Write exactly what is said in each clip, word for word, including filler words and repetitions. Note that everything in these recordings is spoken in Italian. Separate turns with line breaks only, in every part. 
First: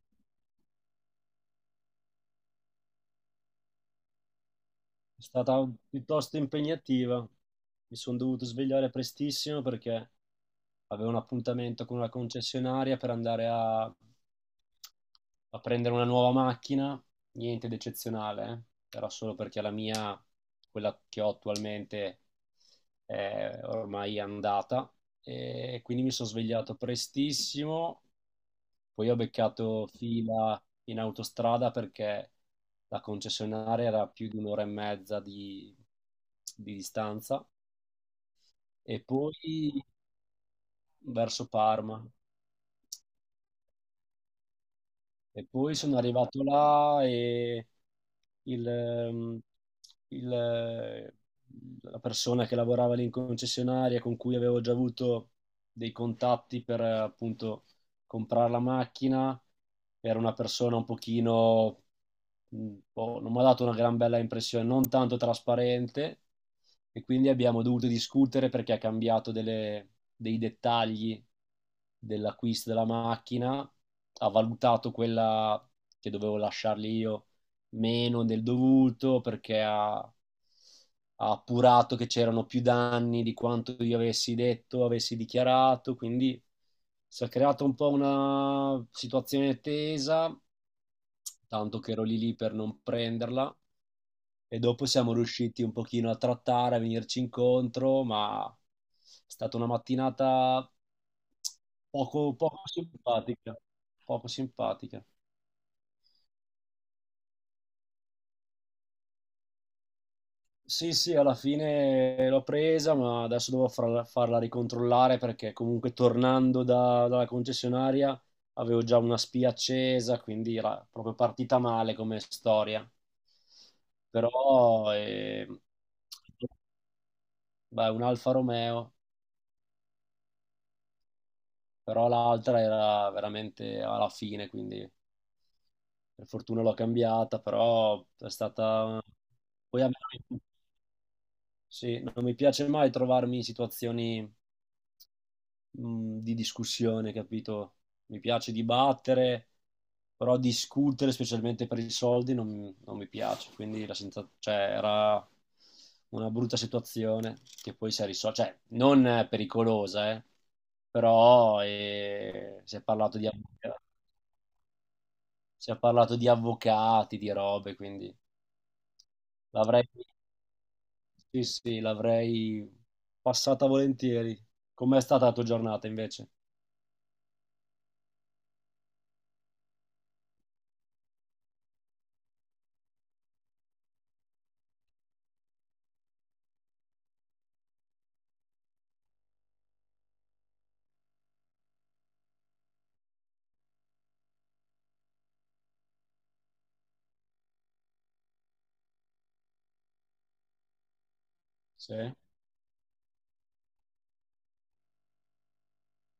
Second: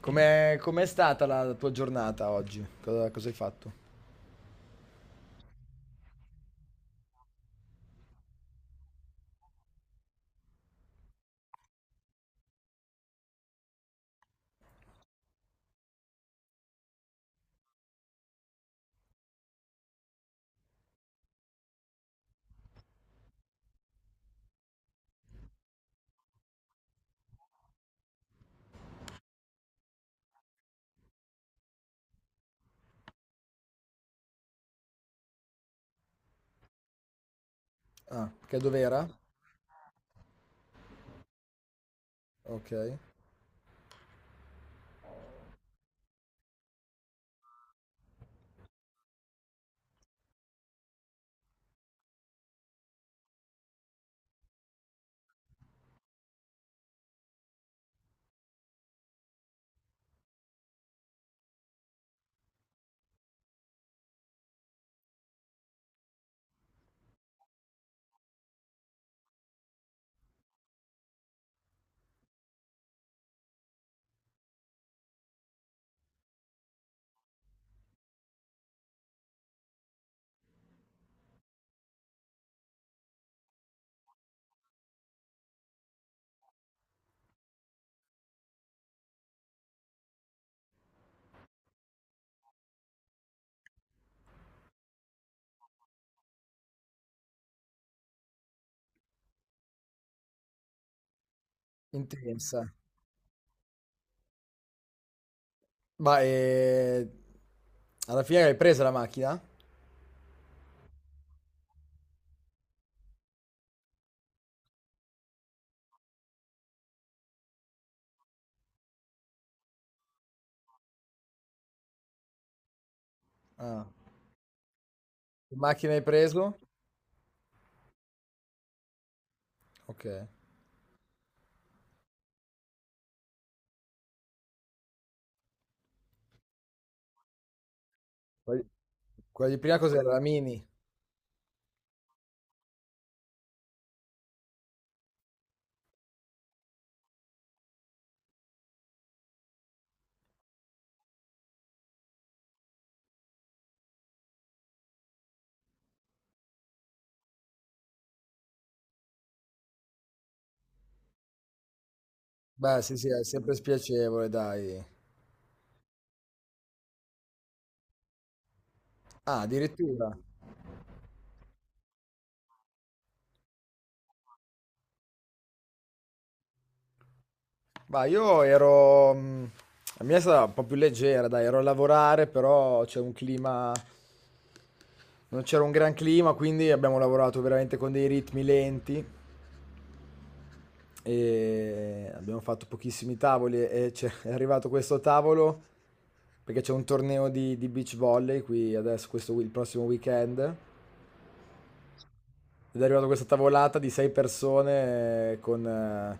Com'è, com'è stata la tua giornata oggi? Cosa, cosa hai fatto?
È stata piuttosto impegnativa. Mi sono dovuto svegliare prestissimo perché avevo un appuntamento con una concessionaria per andare a, a prendere una nuova macchina. Niente di eccezionale, eh. Era solo perché la mia, quella che ho attualmente, è ormai andata. E quindi mi sono svegliato prestissimo, poi ho beccato fila in autostrada perché la concessionaria era a più di un'ora e mezza di, di distanza
Ah, che
e
dov'era?
poi verso Parma.
Ok.
E poi sono arrivato là e il, ehm, il, eh, la persona che lavorava lì in concessionaria, con cui avevo già avuto dei contatti per eh, appunto comprare la macchina, era una persona un pochino, mh, boh, non mi ha dato una gran bella impressione, non tanto trasparente, e quindi abbiamo dovuto discutere perché ha cambiato delle- dei dettagli dell'acquisto della macchina, ha valutato quella che dovevo lasciargli io meno del dovuto perché ha, ha appurato che c'erano più danni di quanto io avessi detto, avessi dichiarato. Quindi si è creata un po' una situazione tesa, tanto che ero lì lì per non prenderla, e dopo siamo riusciti un pochino a trattare, a venirci incontro, ma è stata una mattinata poco, poco
Intensa.
simpatica, poco simpatica.
Ma eh, alla fine hai preso la macchina?
Sì, sì, alla fine l'ho presa, ma adesso devo farla, farla ricontrollare perché comunque tornando da- dalla concessionaria avevo già una spia accesa, quindi era proprio partita male come storia.
Ah,
Però eh,
che macchina hai preso?
beh, un Alfa Romeo,
Ok.
però l'altra era veramente alla fine, quindi per fortuna l'ho cambiata, però è
Quella
stata...
quella di prima
Poi a me
cos'era? La
non mi-
Mini?
sì, non mi piace mai trovarmi in situazioni mh, di discussione, capito? Mi piace dibattere, però discutere, specialmente per i soldi, non, non mi piace. Quindi la senza- cioè, era una brutta situazione che poi si è risolta, cioè non eh, pericolosa, eh, però eh, si
Beh,
è
sì, sì,
parlato
è
di
sempre
avvoca-
spiacevole, dai.
si è parlato di avvocati, di robe, quindi
Ah,
l'avrei
addirittura.
sì, sì, l'avrei passata volentieri. Com'è stata la tua giornata invece?
Ma io ero... mm, La mia è stata un po' più leggera, dai, ero a lavorare, però c'è un clima... Non c'era un gran clima, quindi abbiamo lavorato veramente con dei ritmi lenti. E abbiamo fatto pochissimi tavoli e c'è- è arrivato questo tavolo perché c'è un torneo di, di beach volley qui adesso, questo, wi- il prossimo weekend.
Sì. Ah,
Ed è arrivata questa tavolata di sei persone eh, con eh,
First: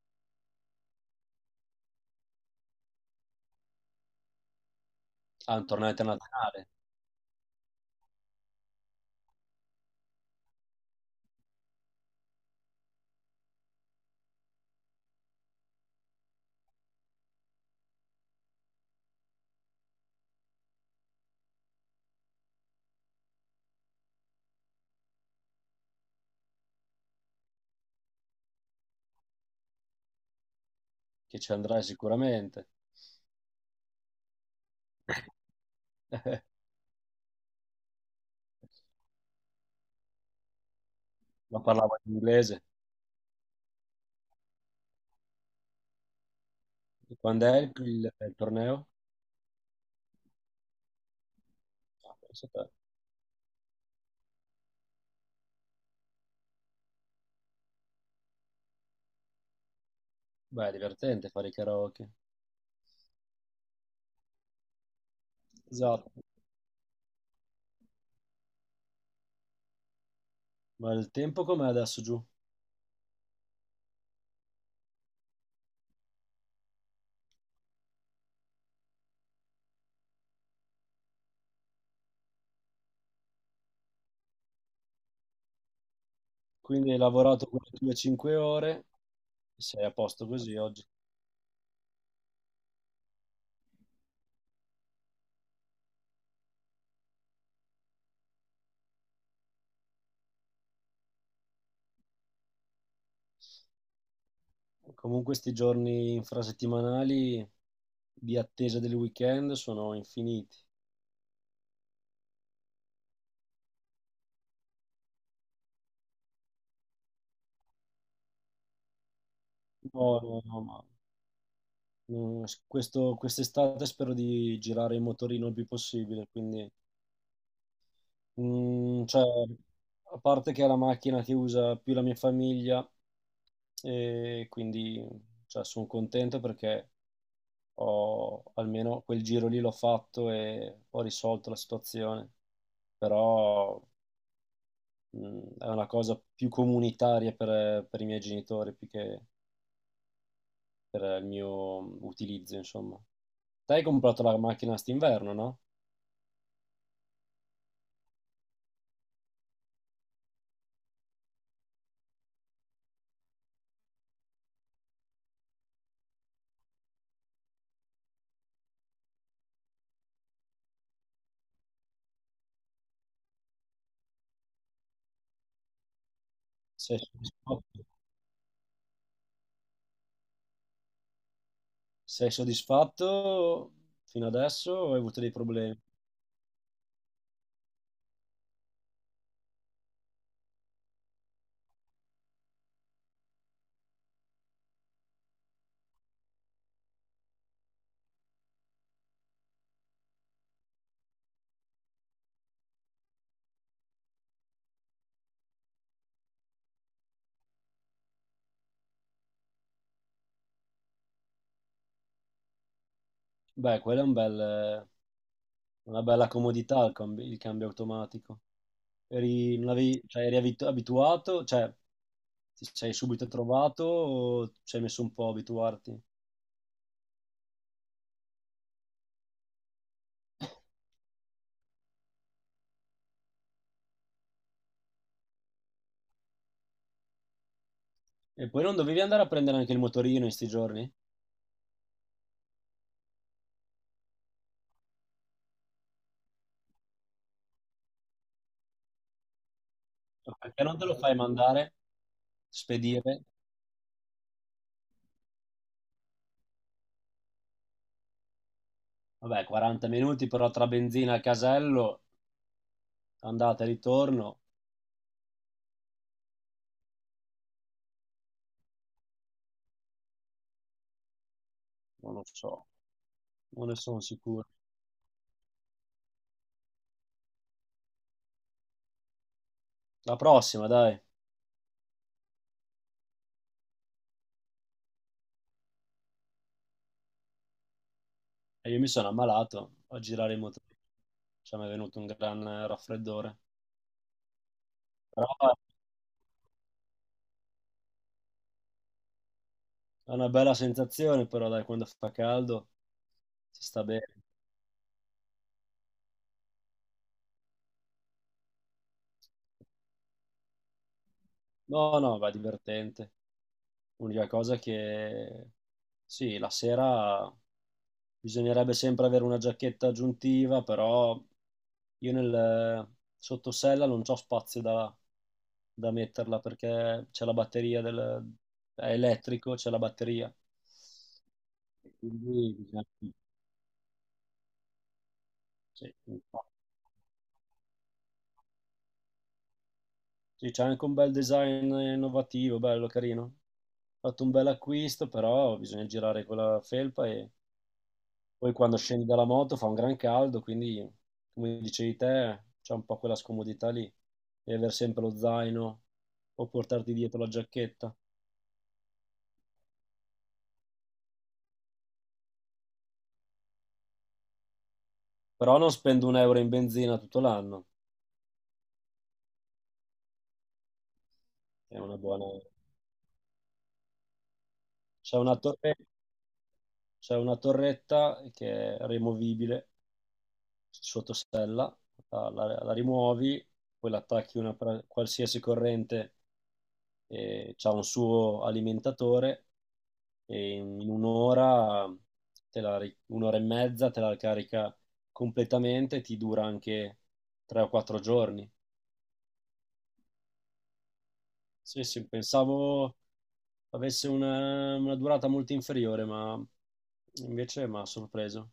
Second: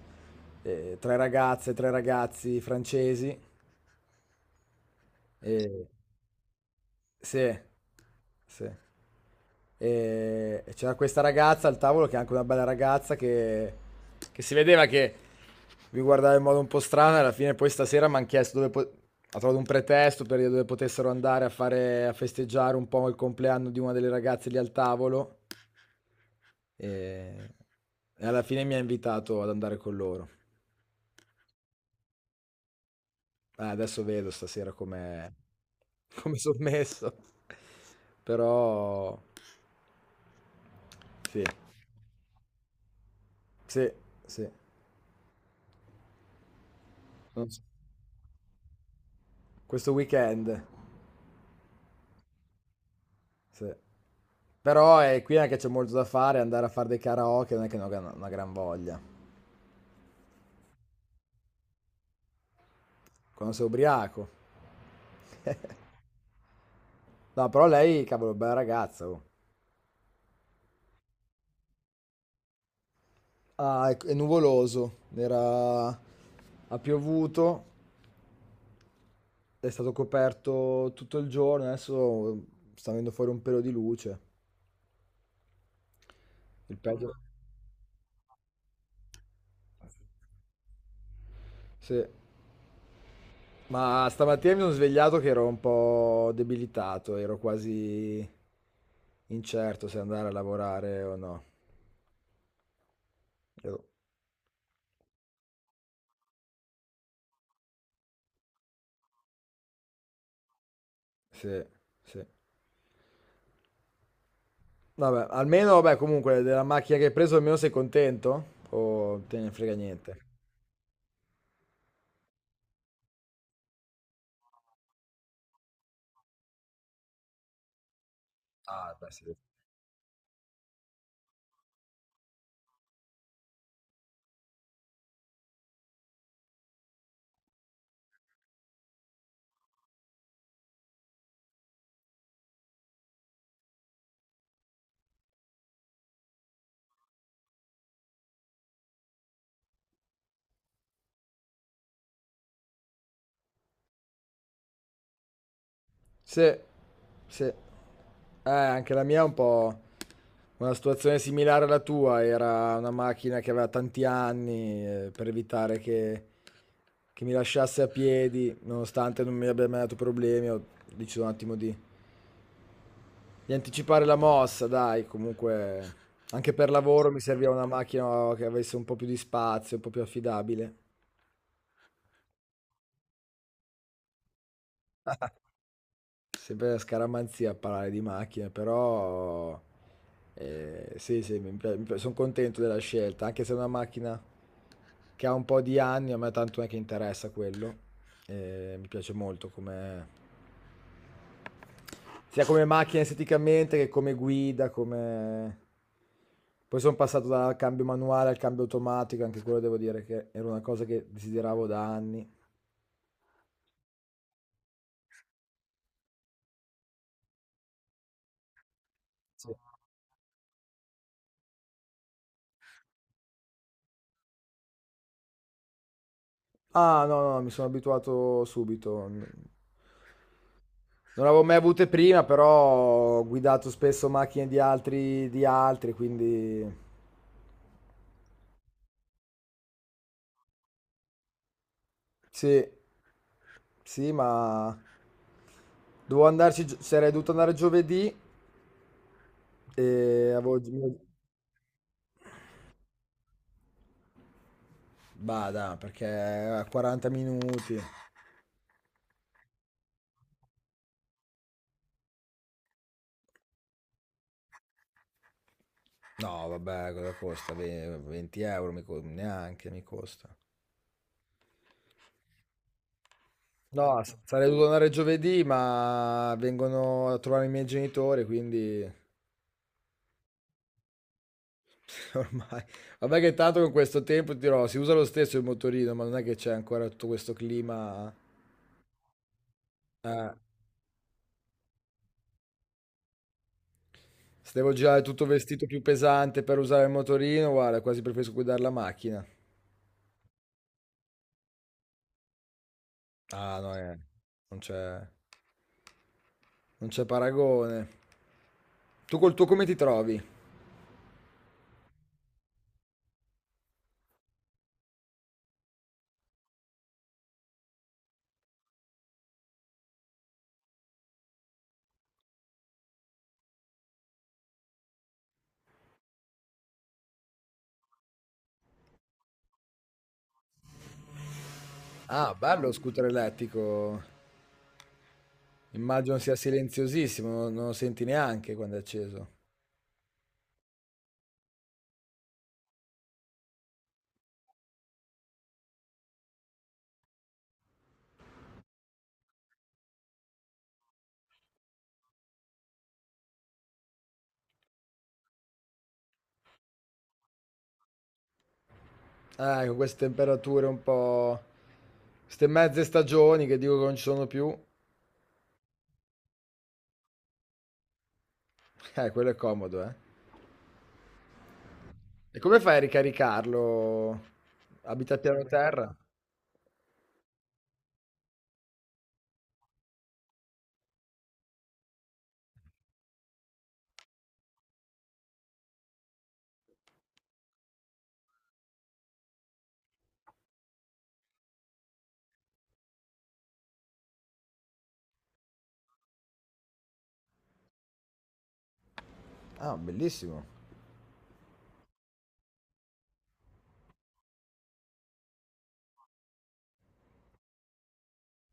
eh, tre ragazze, tre ragazzi francesi.
un
E...
torneo internazionale.
Sì, sì. E e c'era questa ragazza al tavolo, che è anche una bella ragazza, che, che si vedeva che vi guardava in modo un po' strano. E alla fine, poi stasera mi hanno chiesto dove po- ha trovato un pretesto per dire dove potessero andare a fare a festeggiare un po' il compleanno di una delle ragazze lì al tavolo. E, e alla fine mi ha invitato ad andare con loro.
Che ci andrai sicuramente.
Eh, adesso vedo stasera come come sono messo. Però sì.
Ma parlava in inglese.
Sì, sì.
E Quando
Non
è
so.
il, il- il torneo?
Questo weekend.
Ah, pensa te.
Sì. Però è qui anche c'è molto da fare, andare a fare dei karaoke non è che non ho una una gran voglia.
Beh, è divertente fare i karaoke.
Quando sei ubriaco.
Esatto.
No, però lei, cavolo, bella ragazza. Oh.
Ma il tempo com'è adesso giù?
Ah, è, è nuvoloso. Era... Ha piovuto, è stato coperto tutto il giorno. Adesso sta venendo fuori un pelo di luce. Il
Quindi hai
peggio.
lavorato quelle tue cinque ore, sei a posto così oggi.
Sì. Ma stamattina mi sono svegliato che ero un po' debilitato, ero quasi incerto se andare a lavorare o no. Ero-
Comunque questi giorni infrasettimanali di attesa del weekend sono infiniti.
Sì, sì. Vabbè, almeno, vabbè, comunque, della macchina che hai preso almeno sei contento? O te ne frega
No,
niente?
no, no, ma no, questo- quest'estate spero di girare in motorino il più possibile, quindi...
Ah,
Mm,
beh,
cioè,
sì.
a parte che è la macchina che usa più la mia famiglia, e quindi sono contento perché ho almeno quel giro lì, l'ho fatto e ho risolto la situazione. Però mh, è una cosa più comunitaria per, per i miei genitori più che per il mio utilizzo, insomma. Te hai comprato la macchina st'inverno, no?
Sì, sì. Eh, anche la mia è un po' una situazione similare alla tua, era una macchina che aveva tanti anni, eh, per evitare che che mi lasciasse a piedi, nonostante non mi abbia mai dato problemi, ho deciso un attimo di, di anticipare la mossa, dai, comunque anche per
Sei
lavoro mi serviva una
soddisfatto?
macchina che avesse un po' più di spazio, un po' più affidabile.
Sei soddisfatto fino adesso o hai avuto dei problemi?
Sempre la scaramanzia a parlare di macchine, però eh, sì, sì, mi pi- mi pi- sono contento della scelta, anche se è una macchina che ha un po' di anni, a me tanto non è che interessa quello, eh, mi piace molto come sia come macchina esteticamente che come guida, come... Poi sono passato dal cambio manuale al cambio automatico, anche quello devo dire che era una cosa che desideravo da anni.
Beh, quella è un bel- una bella comodità, il, cambi- il cambio automatico.
Sì.
Eri, non avevi- cioè, eri abitu- abituato, cioè ti sei subito trovato o ci hai messo un po' a abituarti?
Ah, no, no, mi sono abituato subito. Non avevo mai avute prima, però ho guidato spesso macchine di altri, di altri, quindi
E poi non dovevi andare a prendere anche il motorino in sti giorni?
sì, sì, ma dovevo andarci, gio- sarei dovuto andare giovedì e
Cioè,
avevo...
perché non te lo fai mandare, spedire?
Bada, perché a quaranta minuti.
Vabbè, quaranta minuti però tra benzina e casello, andata e ritorno,
No, vabbè, cosa costa? Ve- venti euro mi co- neanche mi costa.
non lo so, non ne
No,
sono
s-
sicuro.
sarei dovuto andare giovedì, ma vengono a trovare i miei genitori, quindi
La prossima, dai.
ormai. Vabbè che tanto con questo tempo ti dirò, si usa lo stesso il motorino, ma non è che c'è ancora tutto questo clima.
E io mi sono ammalato a
Eh,
girare in motorino, cioè mi è venuto un gran eh, raffreddore.
se devo girare tutto
Però
vestito più pesante per usare il motorino, guarda, quasi preferisco guidare la macchina.
è una bella sensazione, però dai, quando fa caldo
Ah,
si
no,
sta
eh,
bene.
non c'è non c'è paragone. Tu col tuo come ti trovi?
No, no, va divertente. L'unica cosa che sì, la sera bisognerebbe sempre avere una giacchetta aggiuntiva, però io nel sottosella non c'ho spazio da, da metterla perché c'è la batteria del... è elettrico, c'è la batteria. E
Ah,
Quindi
bello lo
diciamo,
scooter elettrico.
sì,
Immagino sia silenziosissimo, non, non lo senti neanche quando è acceso.
sì, c'è anche un bel design innovativo, bello, carino. Ho fatto un bel acquisto, però bisogna girare con la felpa e poi quando scendi dalla moto fa un gran caldo, quindi come dicevi te, c'è un po' quella scomodità lì di aver sempre lo zaino o portarti dietro la giacchetta.
Eh, con queste temperature un po'... Queste mezze stagioni che dico che non ci sono più.
Però non spendo un euro in benzina tutto l'anno,
Eh, quello è comodo, eh.
è una buona...
E come fai a ricaricarlo? Abita
C'è
a
una
piano
torre-
terra?
c'è una torretta che è rimovibile sotto sella, la, la- la rimuovi, poi l'attacchi a una pra- qualsiasi corrente e c'ha un suo alimentatore e in un'ora, te la ri- un'ora e mezza te la carica completamente, ti dura anche tre o quattro giorni.
Ah, bellissimo.
Sì, sì, pensavo avesse una, una durata molto inferiore, ma invece mi ha sorpreso.